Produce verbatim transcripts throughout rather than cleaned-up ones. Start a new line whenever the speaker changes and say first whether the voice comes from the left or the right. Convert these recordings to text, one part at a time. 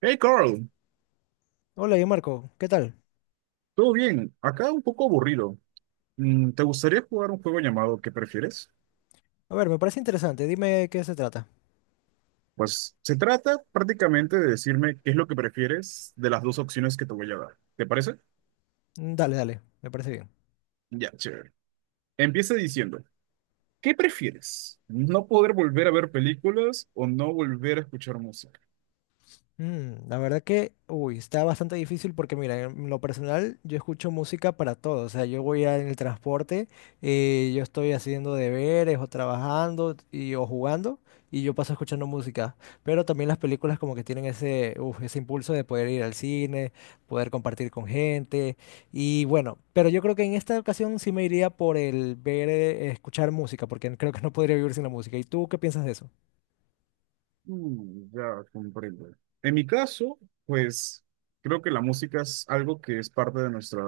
right: Hey Carl,
left: Hola, yo Marco, ¿qué tal?
right: ¿todo bien? Acá un poco aburrido. Mm, ¿Te gustaría jugar un juego llamado ¿Qué prefieres?
left: A ver, me parece interesante, dime qué se trata.
right: Pues se trata prácticamente de decirme qué es lo que prefieres de las dos opciones que te voy a dar. ¿Te parece?
left: Mm, Dale, dale, me parece bien.
right: Ya, chévere. Empieza diciendo, ¿qué prefieres? ¿No poder volver a ver películas o no volver a escuchar música?
left: Mm, la verdad que, uy, está bastante difícil porque mira, en lo personal yo escucho música para todo, o sea, yo voy a- en el transporte, eh, yo estoy haciendo deberes o trabajando y, o jugando y yo paso escuchando música, pero también las películas como que tienen ese, uf, ese impulso de poder ir al cine, poder compartir con gente y bueno, pero yo creo que en esta ocasión sí me iría por el ver, eh, escuchar música porque creo que no podría vivir sin la música. ¿Y tú qué piensas de eso?
right: Mm, ya comprendo. En mi caso, pues creo que la música es algo que es parte de nuestra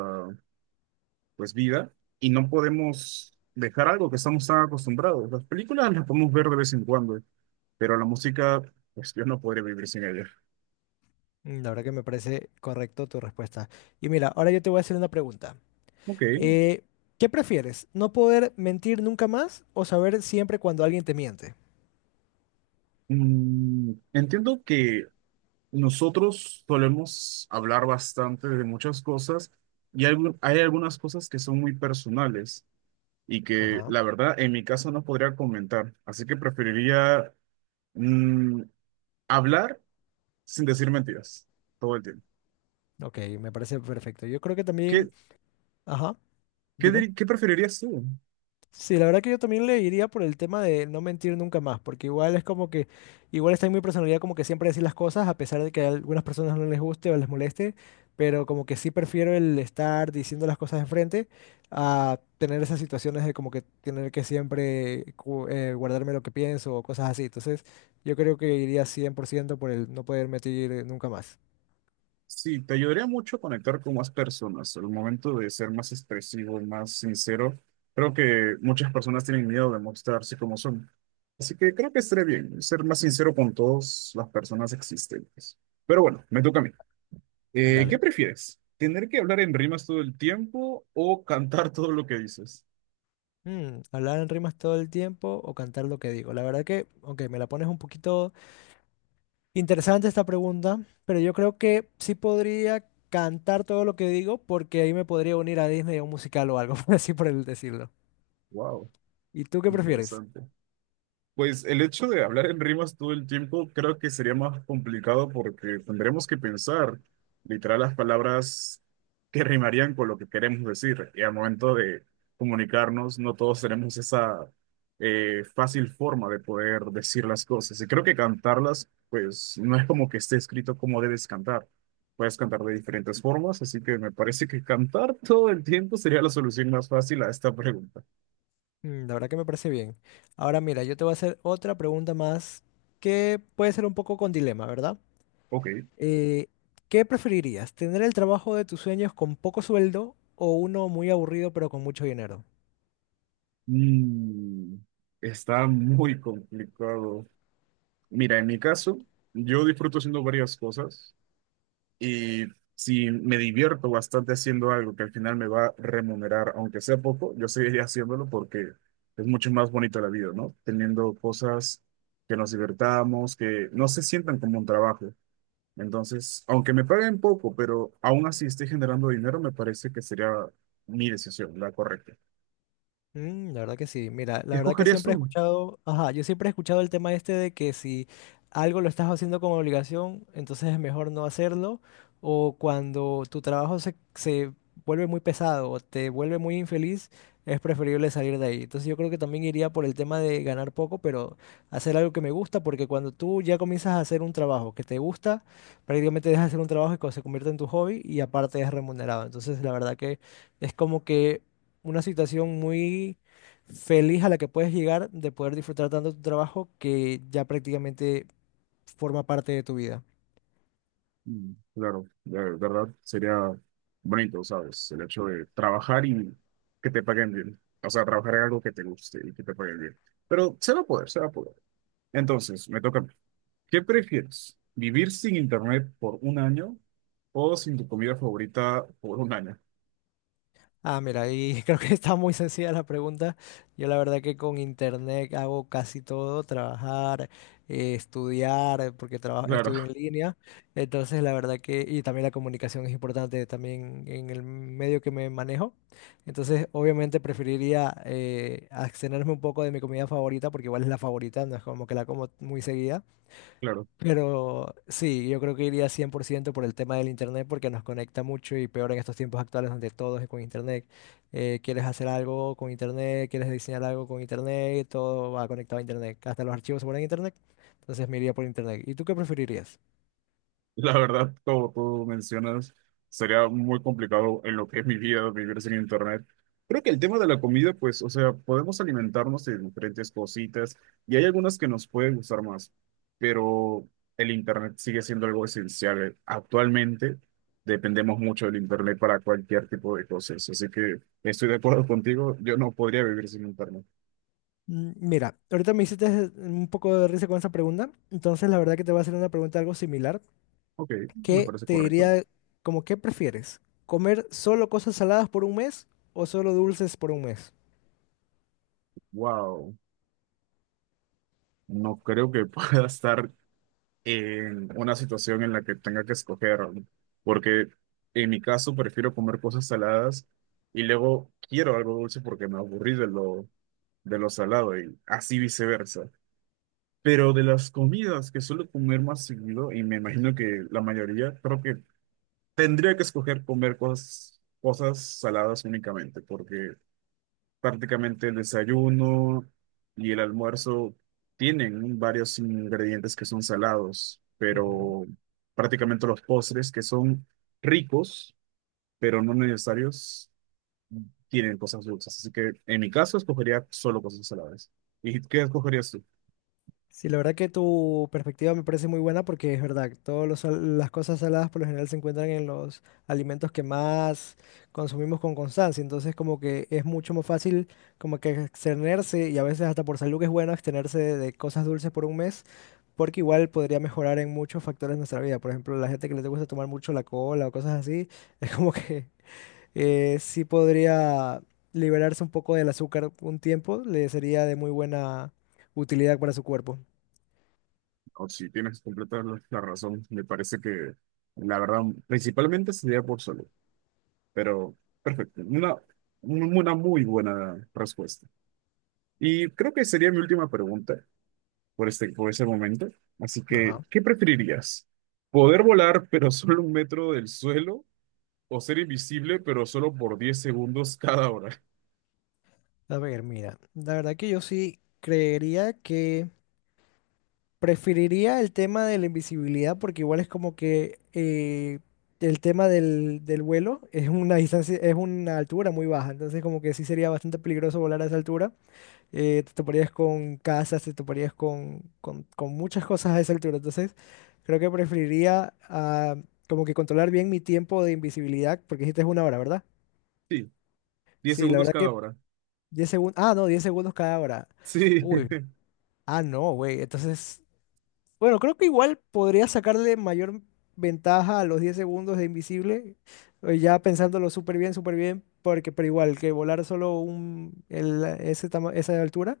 right: pues vida y no podemos dejar algo que estamos tan acostumbrados. Las películas las podemos ver de vez en cuando, pero la música, pues yo no podría vivir sin ella.
left: Mm, La verdad que me parece correcto tu respuesta. Y mira, ahora yo te voy a hacer una pregunta.
right: Ok,
left: Eh, ¿Qué prefieres? ¿No poder mentir nunca más o saber siempre cuando alguien te miente?
right: mm, entiendo que nosotros solemos hablar bastante de muchas cosas y algu- hay algunas cosas que son muy personales y que
left: Ajá.
right: la verdad en mi caso no podría comentar, así que preferiría mm, hablar sin decir mentiras todo el tiempo.
left: Ok, me parece perfecto. Yo creo que
right: ¿Qué,
left: también... Ajá,
right: qué,
left: dime.
right: dir- Qué preferirías tú?
left: Sí, la verdad que yo también le iría por el tema de no mentir nunca más, porque igual es como que, igual está en mi personalidad como que siempre decir las cosas, a pesar de que a algunas personas no les guste o les moleste, pero como que sí prefiero el estar diciendo las cosas de frente a tener esas situaciones de como que tener que siempre cu- eh, guardarme lo que pienso o cosas así. Entonces, yo creo que iría cien por ciento por el no poder mentir eh, nunca más.
right: Sí, te ayudaría mucho a conectar con más personas. Al momento de ser más expresivo, más sincero, creo que muchas personas tienen miedo de mostrarse como son. Así que creo que estaré bien. Ser más sincero con todas las personas existentes. Pero bueno, me toca a mí. Eh, ¿qué
left: Dale.
right: prefieres? ¿Tener que hablar en rimas todo el tiempo o cantar todo lo que dices?
left: Mm, hablar en rimas todo el tiempo o cantar lo que digo. La verdad que, aunque me la pones un poquito... Interesante esta pregunta, pero yo creo que sí podría cantar todo lo que digo porque ahí me podría unir a Disney a un musical o algo, así por el decirlo.
right: Wow,
left: ¿Y tú qué prefieres?
right: interesante. Pues el hecho de hablar en rimas todo el tiempo creo que sería más complicado porque tendremos que pensar literal las palabras que rimarían con lo que queremos decir. Y al momento de comunicarnos, no todos tenemos esa eh, fácil forma de poder decir las cosas. Y creo que cantarlas, pues no es como que esté escrito cómo debes cantar. Puedes cantar de diferentes formas, así que me parece que cantar todo el tiempo sería la solución más fácil a esta pregunta.
left: Mm, la verdad que me parece bien. Ahora mira, yo te voy a hacer otra pregunta más que puede ser un poco con dilema, ¿verdad?
right: Ok.
left: Eh, ¿Qué preferirías? ¿Tener el trabajo de tus sueños con poco sueldo o uno muy aburrido pero con mucho dinero?
right: Mm, está muy complicado. Mira, en mi caso, yo disfruto haciendo varias cosas y si me divierto bastante haciendo algo que al final me va a remunerar, aunque sea poco, yo seguiré haciéndolo porque es mucho más bonito la vida, ¿no? Teniendo cosas que nos divertamos, que no se sientan como un trabajo. Entonces, aunque me paguen poco, pero aún así esté generando dinero, me parece que sería mi decisión, la correcta.
left: Mm, la verdad que sí. Mira,
right: ¿Qué
left: la verdad que
right: escogerías
left: siempre he
right: tú?
left: escuchado, ajá, yo siempre he escuchado el tema este de que si algo lo estás haciendo como obligación, entonces es mejor no hacerlo, o cuando tu trabajo se, se vuelve muy pesado o te vuelve muy infeliz, es preferible salir de ahí. Entonces yo creo que también iría por el tema de ganar poco, pero hacer algo que me gusta, porque cuando tú ya comienzas a hacer un trabajo que te gusta, prácticamente dejas de hacer un trabajo que se convierte en tu hobby y aparte es remunerado. Entonces la verdad que es como que una situación muy feliz a la que puedes llegar de poder disfrutar tanto tu trabajo que ya prácticamente forma parte de tu vida.
right: Mm, claro, de verdad sería bonito, ¿sabes? El hecho de trabajar y que te paguen bien. O sea, trabajar en algo que te guste y que te paguen bien. Pero se va a poder, se va a poder. Entonces, me toca a mí. ¿Qué prefieres? ¿Vivir sin internet por un año o sin tu comida favorita por un año?
left: Ah, mira, y creo que está muy sencilla la pregunta. Yo la verdad que con internet hago casi todo, trabajar, eh, estudiar, porque trabajo,
right: Claro,
left: estudio en línea. Entonces, la verdad que, y también la comunicación es importante también en el medio que me manejo. Entonces, obviamente preferiría eh, abstenerme un poco de mi comida favorita, porque igual es la favorita, no es como que la como muy seguida,
right: claro.
left: pero sí, yo creo que iría cien por ciento por el tema del internet porque nos conecta mucho y peor en estos tiempos actuales donde todo es con internet. Eh, quieres hacer algo con internet, quieres diseñar algo con internet, todo va conectado a internet. Hasta los archivos se ponen en internet. Entonces me iría por internet. ¿Y tú qué preferirías?
right: La verdad, como tú mencionas, sería muy complicado en lo que es mi vida vivir sin internet. Creo que el tema de la comida, pues, o sea, podemos alimentarnos de diferentes cositas y hay algunas que nos pueden gustar más, pero el internet sigue siendo algo esencial. Actualmente dependemos mucho del internet para cualquier tipo de cosas, así que estoy de acuerdo contigo, yo no podría vivir sin internet.
left: Mm, Mira, ahorita me hiciste un poco de risa con esa pregunta. Entonces la verdad que te voy a hacer una pregunta algo similar
right: Ok, me
left: que
right: parece
left: te
right: correcto.
left: diría como, ¿qué prefieres? ¿Comer solo cosas saladas por un mes o solo dulces por un mes?
right: Wow, no creo que pueda estar en una situación en la que tenga que escoger, ¿no? Porque en mi caso prefiero comer cosas saladas y luego quiero algo dulce porque me aburrí de lo, de lo salado y así viceversa. Pero de las comidas que suelo comer más seguido, y me imagino que la mayoría, creo que tendría que escoger comer cosas, cosas saladas únicamente, porque prácticamente el desayuno y el almuerzo tienen varios ingredientes que son salados,
left: Ujú.
right: pero prácticamente los postres que son ricos, pero no necesarios, tienen cosas dulces. Así que en mi caso escogería solo cosas saladas. ¿Y qué escogerías tú?
left: Sí, la verdad que tu perspectiva me parece muy buena porque es verdad, todas las cosas saladas por lo general se encuentran en los alimentos que más consumimos con constancia, entonces como que es mucho más fácil como que abstenerse y a veces hasta por salud que es bueno abstenerse de, de cosas dulces por un mes porque igual podría mejorar en muchos factores de nuestra vida, por ejemplo, la gente que le gusta tomar mucho la cola o cosas así, es como que eh, sí podría liberarse un poco del azúcar un tiempo, le sería de muy buena utilidad para su cuerpo.
right: O si tienes completa la la razón, me parece que la verdad principalmente sería por solo, pero perfecto, una, una muy buena respuesta. Y creo que sería mi última pregunta. Por este, por ese momento. Así que,
left: Ajá.
right: ¿qué preferirías? ¿Poder volar pero solo un metro del suelo o ser invisible pero solo por diez segundos cada hora?
left: A ver, mira, la verdad que yo sí creería que preferiría el tema de la invisibilidad porque igual es como que eh, el tema del, del vuelo es una distancia, es una altura muy baja, entonces como que sí sería bastante peligroso volar a esa altura. Eh, te toparías con casas, te toparías con, con, con muchas cosas a esa altura, entonces creo que preferiría ah, como que controlar bien mi tiempo de invisibilidad porque dijiste es una hora, ¿verdad?
right: Sí, diez
left: Sí, la
right: segundos
left: verdad
right: cada
left: que
right: hora.
left: diez segundos. Ah, no, diez segundos cada hora.
right: Sí,
left: Uy. Ah, no, güey. Entonces, bueno, creo que igual podría sacarle mayor ventaja a los diez segundos de invisible. eh, Ya pensándolo súper bien, súper bien. Porque, pero igual, que volar solo un, el- ese tama- esa altura,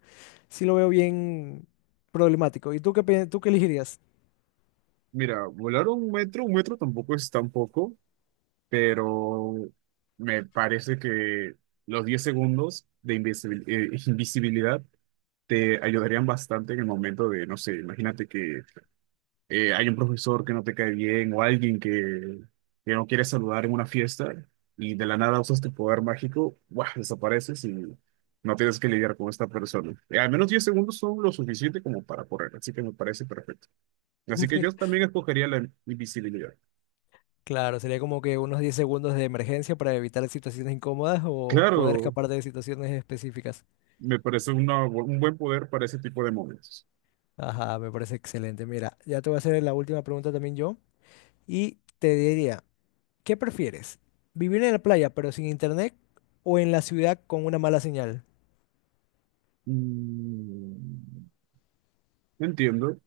left: sí lo veo bien problemático. ¿Y tú qué, pi- tú qué elegirías?
right: mira, volar un metro, un metro tampoco es tan poco, pero me parece que los diez segundos de invisibil- eh, invisibilidad te ayudarían bastante en el momento de, no sé, imagínate que eh, hay un profesor que no te cae bien o alguien que, que no quiere saludar en una fiesta y de la nada usas tu poder mágico, ¡buah! Desapareces y no tienes que lidiar con esta persona. Eh, al menos diez segundos son lo suficiente como para correr, así que me parece perfecto. Así que yo también escogería la invisibilidad.
left: Claro, sería como que unos diez segundos de emergencia para evitar situaciones incómodas o poder
right: Claro,
left: escapar de situaciones específicas.
right: me parece una bu- un buen poder para ese tipo de momentos.
left: Ajá, me parece excelente. Mira, ya te voy a hacer la última pregunta también yo. Y te diría, ¿qué prefieres? ¿Vivir en la playa pero sin internet o en la ciudad con una mala señal?
right: Mm, entiendo.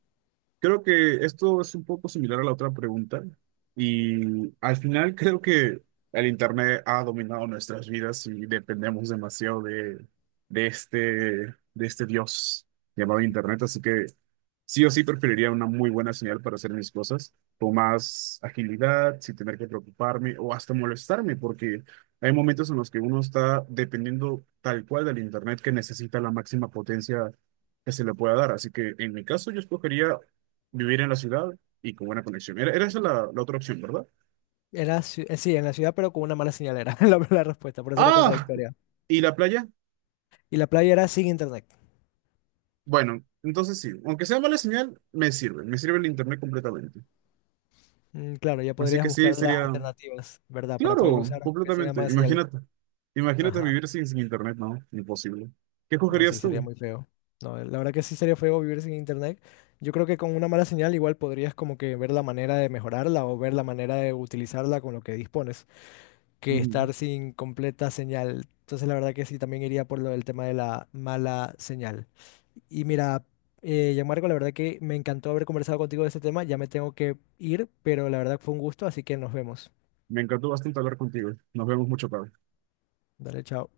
right: Creo que esto es un poco similar a la otra pregunta y al final creo que el internet ha dominado nuestras vidas y dependemos demasiado de, de este, de este Dios llamado internet, así que sí o sí preferiría una muy buena señal para hacer mis cosas con más agilidad, sin tener que preocuparme o hasta molestarme, porque hay momentos en los que uno está dependiendo tal cual del internet que necesita la máxima potencia que se le pueda dar. Así que en mi caso yo escogería vivir en la ciudad y con buena conexión. Era, era esa la, la otra opción, ¿verdad?
left: Era, ci- eh, sí, en la ciudad pero con una mala señal era la, la respuesta, por eso era
right: ¡Ah!
left: contradictoria.
right: ¿Y la playa?
left: Y la playa era sin internet.
right: Bueno, entonces sí. Aunque sea mala señal, me sirve. Me sirve el internet completamente.
left: Mm, claro, ya
right: Así
left: podrías
right: que sí,
left: buscar las
right: sería...
left: alternativas, ¿verdad? Para poder
right: Claro,
left: usar aunque tenga
right: completamente.
left: mala señal.
right: Imagínate. Imagínate
left: Ajá.
right: vivir sin, sin internet, no. Imposible. ¿Qué
left: No,
right: escogerías
left: sí, sería
right: tú?
left: muy feo. No, eh, la verdad que sí sería feo vivir sin internet. Yo creo que con una mala señal igual podrías como que ver la manera de mejorarla o ver la manera de utilizarla con lo que dispones, que
right: Ujú.
left: estar sin completa señal. Entonces la verdad que sí, también iría por lo del tema de la mala señal. Y mira, eh, Gianmarco, la verdad que me encantó haber conversado contigo de este tema. Ya me tengo que ir, pero la verdad fue un gusto, así que nos vemos.
right: Me encantó bastante hablar contigo. Nos vemos mucho, tarde.
left: Dale, chao.